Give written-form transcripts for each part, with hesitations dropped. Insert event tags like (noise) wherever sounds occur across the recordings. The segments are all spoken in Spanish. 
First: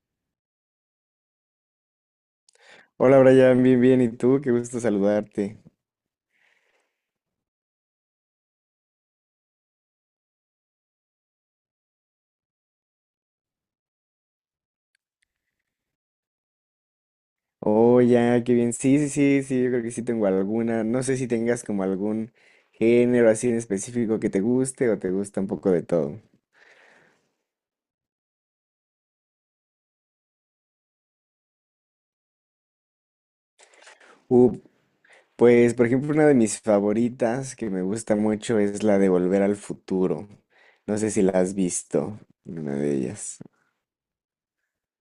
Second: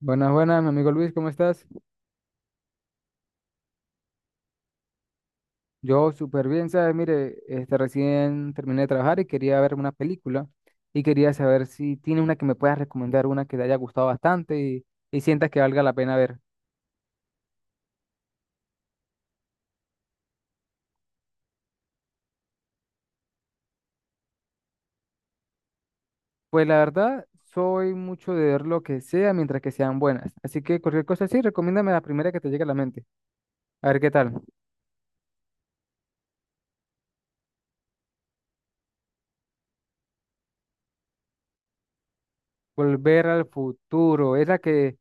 Buenas, buenas, mi amigo Luis, ¿cómo estás? Hola Brian, bien, bien, ¿y tú? Qué gusto saludarte. Yo súper bien, ¿sabes? Mire, recién terminé de trabajar y quería ver una película y quería saber si tiene una que me puedas recomendar, una que te haya gustado bastante y sientas que valga la pena ver. Oh, ya, qué bien. Sí, sí, sí, sí, yo creo que sí tengo alguna. No sé si tengas como algún género así en específico que te guste o te gusta un poco de todo. Pues la verdad, soy mucho de ver lo que sea mientras que sean buenas, así que cualquier cosa sí, recomiéndame la primera que te llegue a la mente. A ver qué tal. Uh, pues, por ejemplo, una de mis favoritas que me gusta mucho es la de Volver al Futuro. No sé si la has visto, una de Volver ellas. al futuro, es la que,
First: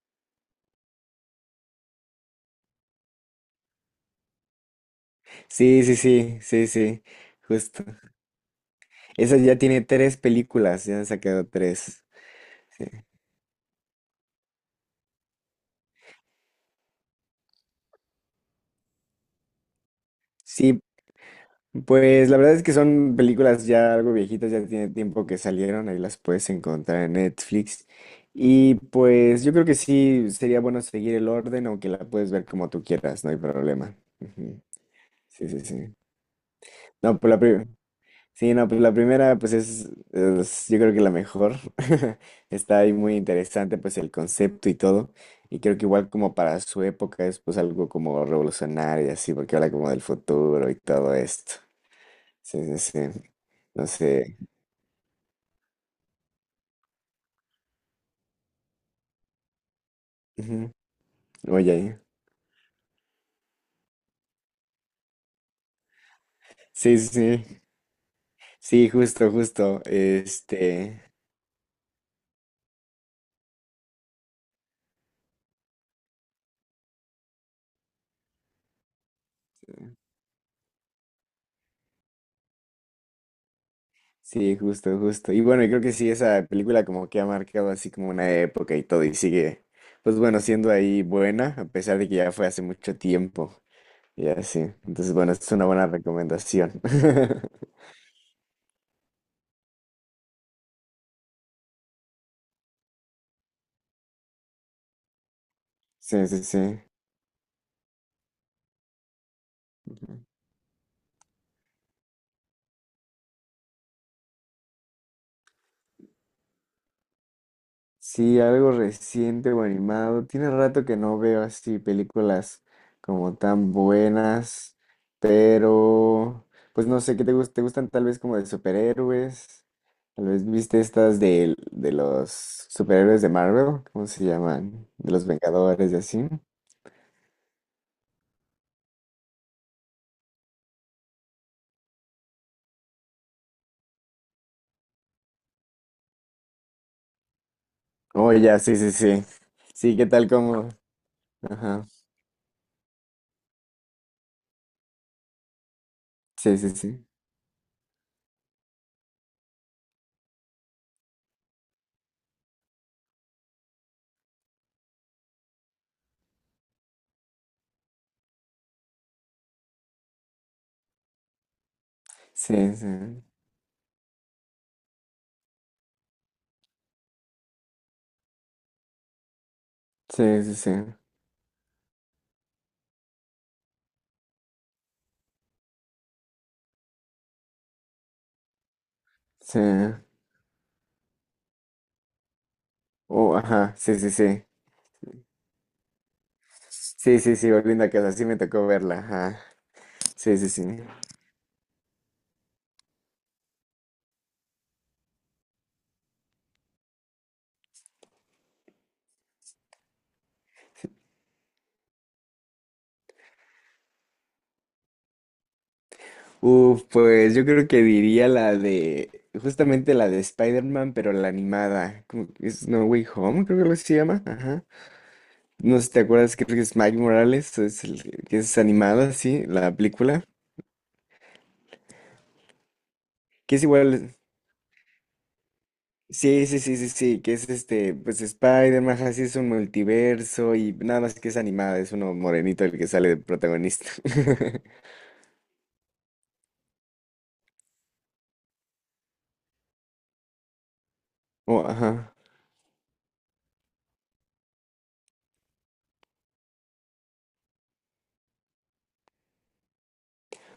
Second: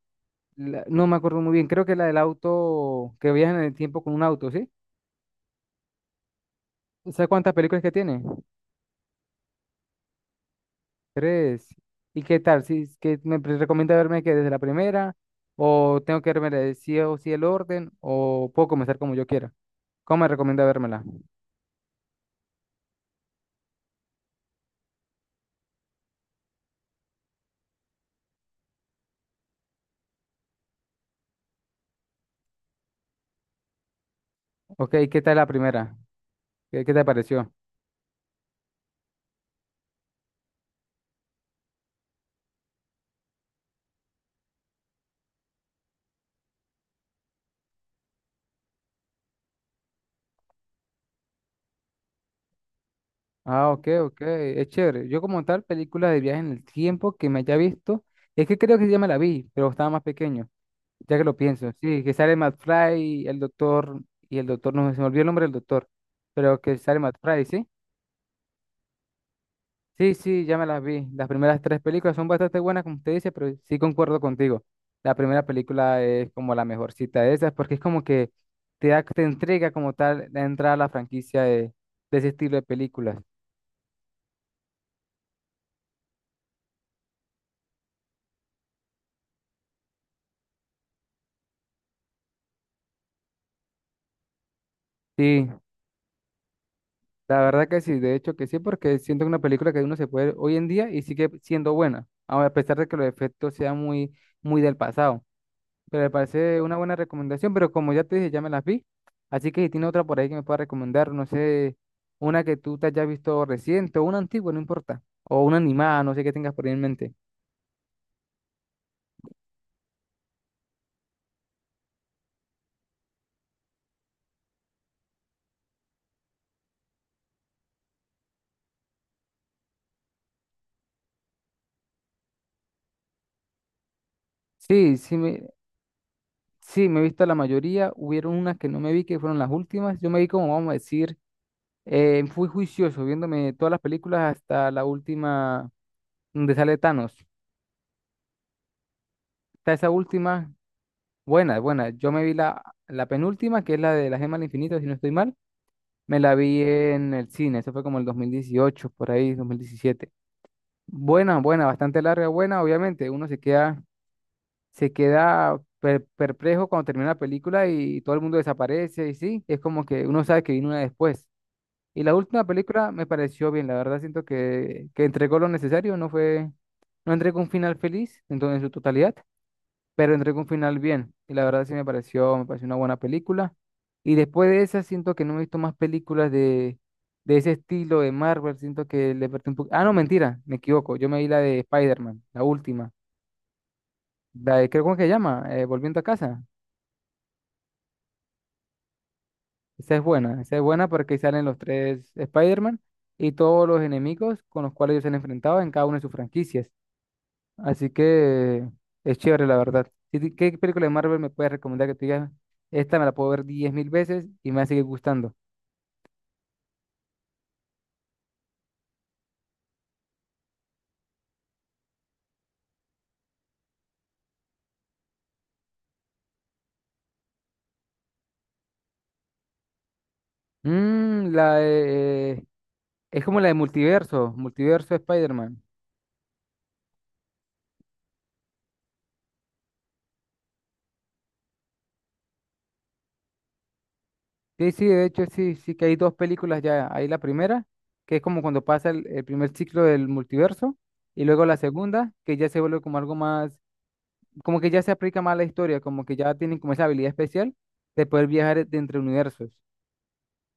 no me acuerdo muy bien, creo que la del auto, que viajan en el tiempo con un auto, ¿sí? Sí, sí, sí, sí, sí, ¿Sabes cuántas películas justo. que tiene? Esa ya tiene tres películas, ya han sacado Tres. tres. ¿Y qué tal? ¿Si Sí. es que me recomienda verme que desde la primera? ¿O tengo que verme de sí o sí el orden? ¿O puedo comenzar como yo quiera? ¿Cómo me recomienda Sí, vérmela? pues la verdad es que son películas ya algo viejitas, ya tiene tiempo que salieron, ahí las puedes encontrar en Netflix. Y pues yo creo que sí sería bueno seguir el orden, aunque la puedes ver como tú quieras, no hay problema. Ujú. Ok, ¿qué tal la Sí, sí, sí. primera? ¿Qué te No, pues la pareció? primera. Sí, no, pues la primera, pues es yo creo que la mejor. (laughs) Está ahí muy interesante, pues el concepto y todo. Y creo que igual como para su época es pues algo como revolucionario y así, porque habla como del futuro y todo esto. Sí, sí, sí. Ah, ok, No ok, sé. es chévere. Yo como tal, película de viaje en el tiempo que me haya visto, es que creo que sí ya me la vi, pero estaba más pequeño, Ujú. ya que lo pienso. Oye. Sí, que sale Matt Fry, el doctor, y el doctor, no se me olvidó el nombre del doctor, pero que Sí, sale sí, Matt Fry, sí. ¿sí? Sí, justo, justo. Sí, sí, ya me las Este. vi. Las primeras tres películas son bastante buenas, como usted dice, pero sí concuerdo contigo. La primera película es como la mejorcita de esas, porque es como que te da, te entrega como tal la entrada a la franquicia de ese estilo de películas. Sí, justo, justo. Y bueno, yo creo que sí, esa película como que ha marcado así como una época y todo, y sigue, pues bueno, siendo ahí buena, a pesar de que ya fue hace mucho tiempo. Y así. Entonces, bueno, Sí, es una buena recomendación. la verdad (laughs) que sí, de hecho que sí, porque siento que es una película que uno se puede ver hoy en día y sigue siendo buena, aun a pesar de que los efectos sean muy, muy del pasado. Pero me Sí, sí, parece sí. una buena recomendación, pero como ya te dije, ya me las vi. Así que si tiene otra por ahí que me pueda recomendar, no sé, una que tú te hayas visto reciente o una antigua, no importa. O una animada, no sé qué tengas por ahí en mente. Sí, algo reciente o animado. Tiene rato que no veo así películas como tan buenas, pero pues no sé, ¿qué te gustan? ¿Te gustan tal vez como de superhéroes? Tal vez viste estas de los superhéroes de Marvel, ¿cómo se llaman? Sí, De sí los me, Vengadores y así. sí, me he visto la mayoría. Hubieron unas que no me vi, que fueron las últimas. Yo me vi como, vamos a decir, fui juicioso viéndome todas las películas hasta la última donde sale Thanos. Oh, ya, sí, sí, sí. Está esa Sí, ¿qué tal última, como? buena, Ajá. buena. Yo me vi la penúltima, que es la de la gema del infinito, si no estoy mal. Me la Sí, vi sí, sí. en el cine, eso fue como el 2018, por ahí, 2017. Buena, buena, bastante larga, buena, obviamente. Uno se queda perplejo cuando termina la película y todo el mundo desaparece y sí, es como que uno sabe que vino una después. Y la última Sí, película me sí. pareció bien, la verdad siento que entregó lo necesario, no fue, no entregó un final feliz en en su totalidad, pero entré con Sí, un sí, sí. final bien. Y la verdad sí me pareció una buena película. Y después de esa siento que no he visto más películas de ese estilo de Marvel. Siento que le perdí un Sí. poco. Ah, no, mentira, me equivoco. Yo me vi la de Spider-Man, la última. Oh, ajá. Sí, sí, sí. La de, creo, ¿cómo es que se llama? Volviendo a casa. Sí, sí, sí, volviendo a casa, sí me tocó verla, ajá. Sí, sí, Esa es sí. buena porque ahí salen los tres Spider-Man y todos los enemigos con los cuales ellos se han enfrentado en cada una de sus franquicias. Así que es chévere, la verdad. Si ti- ¿Qué película de Marvel me puedes recomendar que te digas? Esta me la puedo ver 10.000 veces y me va a seguir gustando. Uf, pues yo creo que diría la de, justamente la de Spider-Man, pero la animada, como que es No Way Home, creo que lo así se llama, ajá. No sé si te acuerdas, creo que es Mike Morales, es el que es animada, sí, la película, Mm, la de- eh, es como la de que es igual, Multiverso, Multiverso de Spider-Man. sí, sí, sí, sí, sí, que es este, pues Spider-Man, ajá, sí es un multiverso y nada más que es animada, es uno morenito el que sale de protagonista. Sí, (laughs) sí, de hecho, sí, sí que hay dos películas ya. Hay la primera, que es como cuando pasa el primer ciclo del multiverso, y luego la Oh, segunda, ajá. que ya se vuelve como algo más, como que ya se aplica más a la historia, como que ya tienen como esa habilidad especial de poder viajar de entre universos.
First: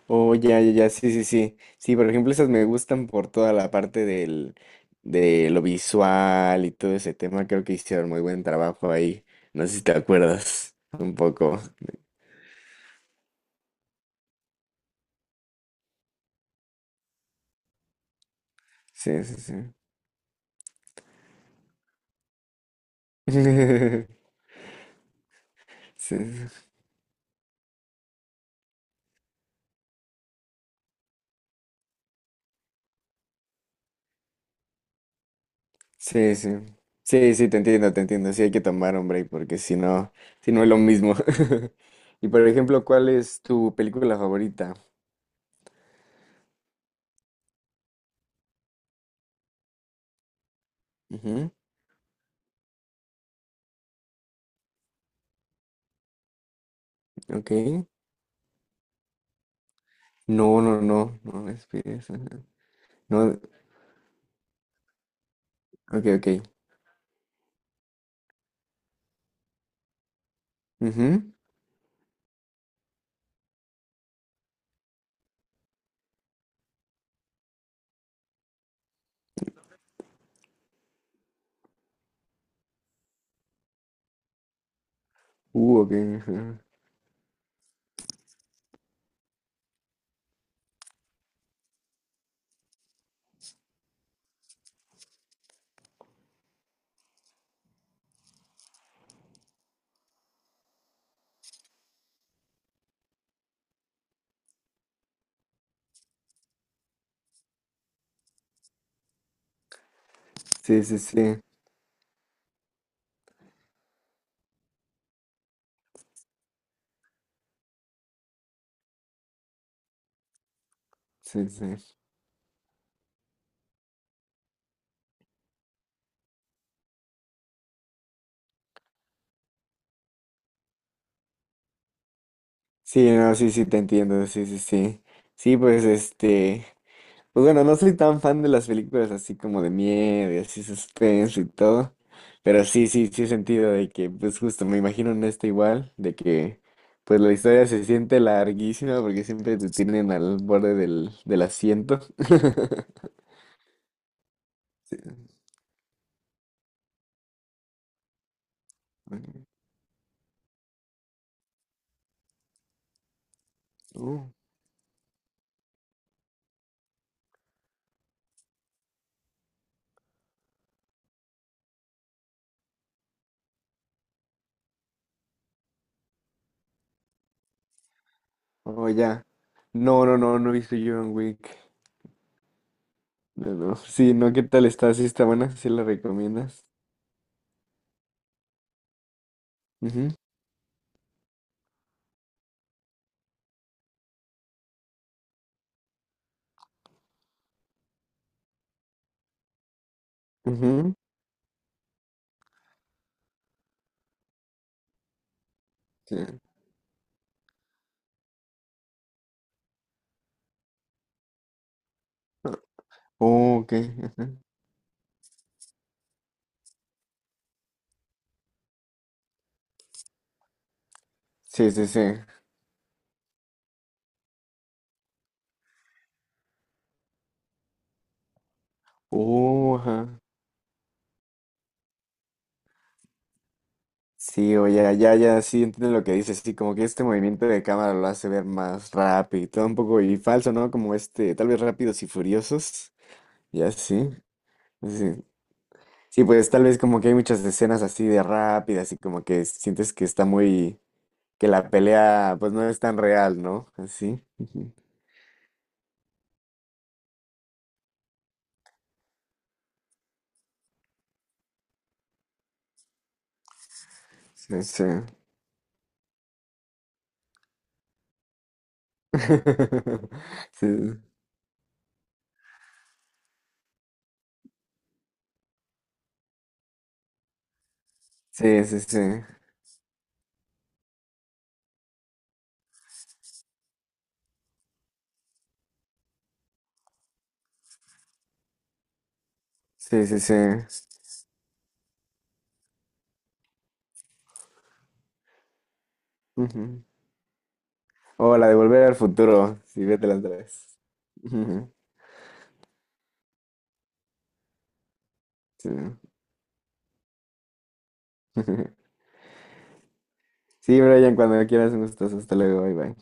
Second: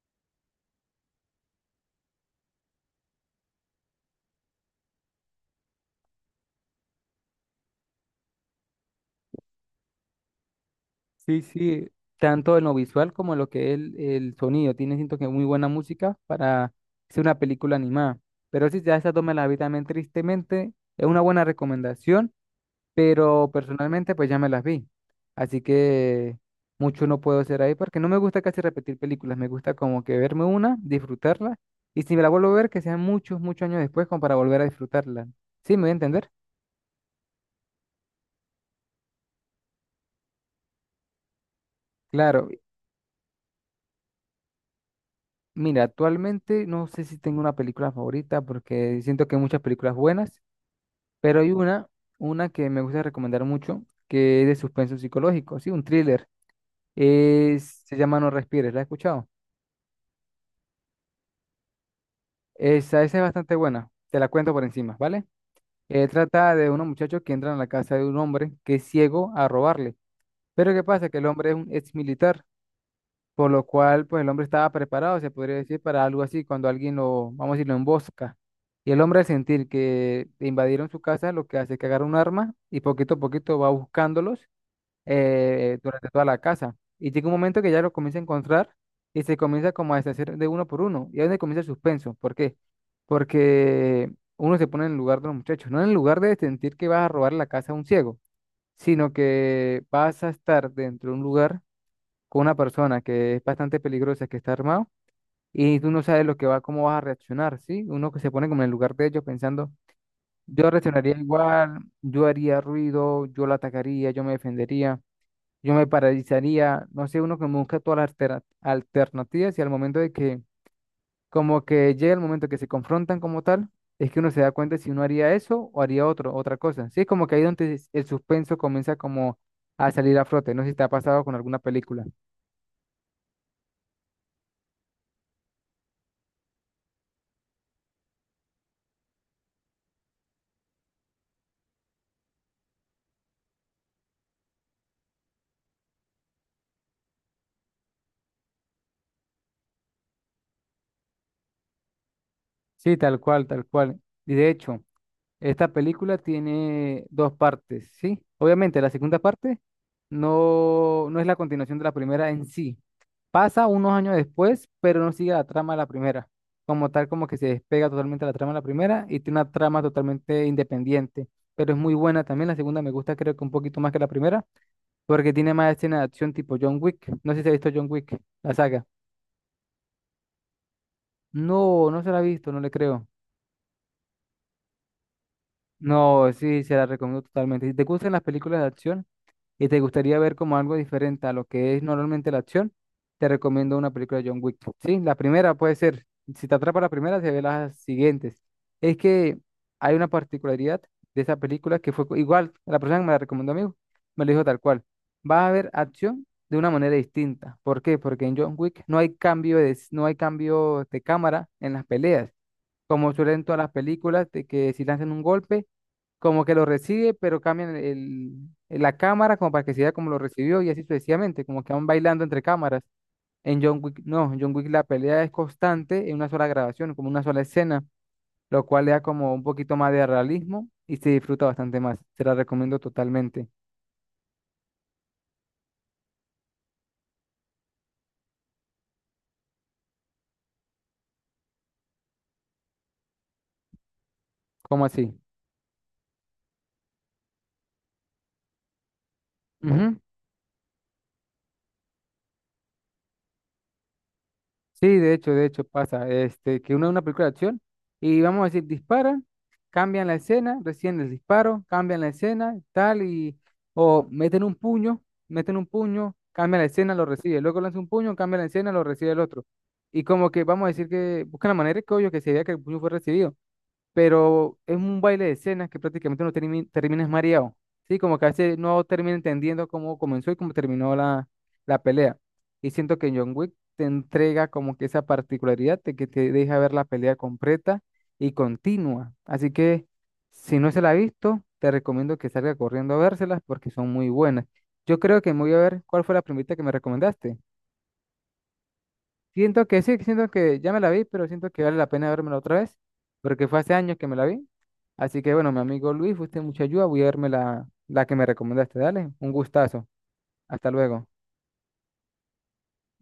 Oh, ya, ya, ya, sí, sí, sí. Sí, por ejemplo, esas me gustan por toda la parte del, de lo visual y todo ese tema. Creo que hicieron muy buen trabajo ahí. No sé si te acuerdas un Sí, poco. sí, tanto en lo visual como en lo que es el sonido. Tiene, siento que muy buena música para ser una película animada. Pero sí, ya esa dos Sí, me sí, las vi sí. también, tristemente. Es una buena recomendación, pero personalmente (laughs) pues ya me las vi. Así Sí, que mucho no puedo hacer ahí porque no me gusta casi repetir películas. Me gusta como que verme una, disfrutarla. Y si me la vuelvo a ver, que sean muchos, muchos años después como para volver a disfrutarla. ¿Sí me voy a entender? sí, sí. Sí, sí, te entiendo, te entiendo. Sí, hay que tomar un break porque si no, si no es lo mismo. (laughs) Y por Claro. ejemplo, ¿cuál es tu película favorita? Mira, actualmente no sé si tengo una película favorita porque siento que hay muchas películas buenas, pero Ujú, hay una que me gusta recomendar mucho, que es de suspenso psicológico, sí, un thriller. Es- ok. se llama No Respires, ¿la has escuchado? No, no, no, no me inspires, ajá. Esa es No, bastante buena, te la cuento por encima, ¿vale? ok, ok. Trata de unos muchachos que entran a la casa de un hombre que es ciego a robarle, pero ¿qué pasa? Que el hombre es un ex militar. Por lo cual, pues el hombre estaba preparado, se podría decir, para algo así, cuando alguien lo, vamos a decir, lo embosca. Y el hombre al sentir que invadieron su casa, lo que hace es que agarra un arma y poquito a poquito va buscándolos Uh, ok. durante toda la Ajá. casa. Y llega un momento que ya lo comienza a encontrar y se comienza como a deshacer de uno por uno. Y ahí es donde comienza el suspenso. ¿Por qué? Porque uno se pone en el lugar de los muchachos, no en el lugar de sentir que vas a robar la casa a un ciego, sino que vas a estar dentro de un lugar con una persona que es bastante peligrosa, que está armado, y tú no sabes lo que va, cómo vas a reaccionar, ¿sí? Uno que se pone como en el lugar de ellos pensando, yo Sí, sí, reaccionaría sí. igual, yo haría ruido, yo la atacaría, yo me defendería, yo me paralizaría, no sé, uno que busca todas las alternativas y al momento de que, Sí, como sí. que llega el momento que se confrontan como tal, es que uno se da cuenta si uno haría eso o haría otro, otra cosa, ¿sí? Es como que ahí donde el suspenso comienza como a salir a flote, no sé si te ha pasado con alguna película. Sí, no, sí, sí, te entiendo. Sí, sí, sí. Sí, pues este. Pues bueno, no soy tan fan de las películas así como de miedo y así suspenso y todo. Pero sí, sí, sí he sentido de que, pues justo, me imagino en esta igual, de que pues la historia se siente larguísima porque siempre te tienen al borde del asiento. Sí, (laughs) tal cual, tal cual. Y de hecho, Sí. esta película tiene dos partes, ¿sí? Obviamente, la segunda parte no, no es la continuación de la primera en sí. Pasa unos años Uh, después, pero no sigue la trama de la primera. Como tal, como que se despega totalmente la trama de la primera y tiene una trama totalmente independiente. Pero es muy buena también. La segunda me gusta, creo que un poquito más que la primera, porque tiene más escenas de acción tipo John Wick. No sé si se ha visto John Wick, la saga. oh, ya. No, no, no, no he visto John Wick. No, no se la ha visto, no le creo. No, no. Sí, no, ¿qué tal está? Sí, está buena, sí la No, sí, recomiendas. se la recomiendo totalmente. Si te gustan las películas de acción y te Ujú, gustaría ver como algo diferente a lo que es normalmente la acción, te recomiendo una película de John Wick. Sí, la primera puede ser, si te atrapa la primera, se ve las siguientes. Es que hay una particularidad ujú, de esa película que fue igual, la persona que me la recomendó a mí, me lo dijo tal cual. Vas a ver acción sí. de una manera distinta. ¿Por qué? Porque en John Wick no hay cambio de cámara en las peleas, como suelen todas Oh, las ok. películas Ajá. de que si lanzan un golpe como que lo recibe, pero cambian la cámara como para que se vea como lo recibió y así sucesivamente, como Sí, que van sí, sí. bailando entre cámaras. En John Wick, no, en John Wick la pelea es constante en una sola grabación, como una sola escena, lo cual le da como un poquito Oh, más de ajá. realismo y se disfruta bastante más. Te la recomiendo totalmente. Sí, o ya, ya, ya, sí, entiendo lo que dices. Sí, como que este movimiento de cámara lo hace ver más rápido y todo un poco y falso, ¿no? Como este, tal vez rápidos y furiosos. Ya, sí. ¿Cómo Sí. así? Sí, pues tal vez como que hay muchas escenas así de rápidas y como que sientes Ujú. que está muy, que la pelea pues no es tan real, ¿no? Así. Ujú, Sí, de hecho pasa, que uno ve una película de acción y vamos a decir, disparan, cambian la escena, recién el disparo, cambian la escena, tal, y, o sí, sí. Meten un puño, cambian la escena, lo recibe, luego lanza un puño, cambia la escena, lo recibe el otro. Y (laughs) como que vamos Sí, a decir que buscan la manera que obvio que se vea que el puño fue recibido pero es un baile de escenas que prácticamente no terminas mareado. Sí, como que a veces sí, sí, no sí, termina entendiendo cómo comenzó y cómo terminó la pelea. Y siento que John Wick te entrega como que esa particularidad de que te deja ver la pelea completa y continua. Así que sí, sí, sí. si no se la ha visto, te recomiendo que salga corriendo a vérselas porque son muy buenas. Yo creo que me voy a ver cuál fue la primita que me Ujú. recomendaste. O la de Volver al Futuro, Siento que sí, sí, vete las siento que tres. ya me la vi, pero siento que Ujú, vale la pena vérmela otra vez, porque fue hace años que me la vi. Así que bueno, mi sí. amigo Luis, fuiste de mucha ayuda, voy a verme la que me recomendaste. (laughs) Dale, un gustazo. Hasta Sí, luego. Brian, cuando quieras, un gustazo, hasta luego, bye bye.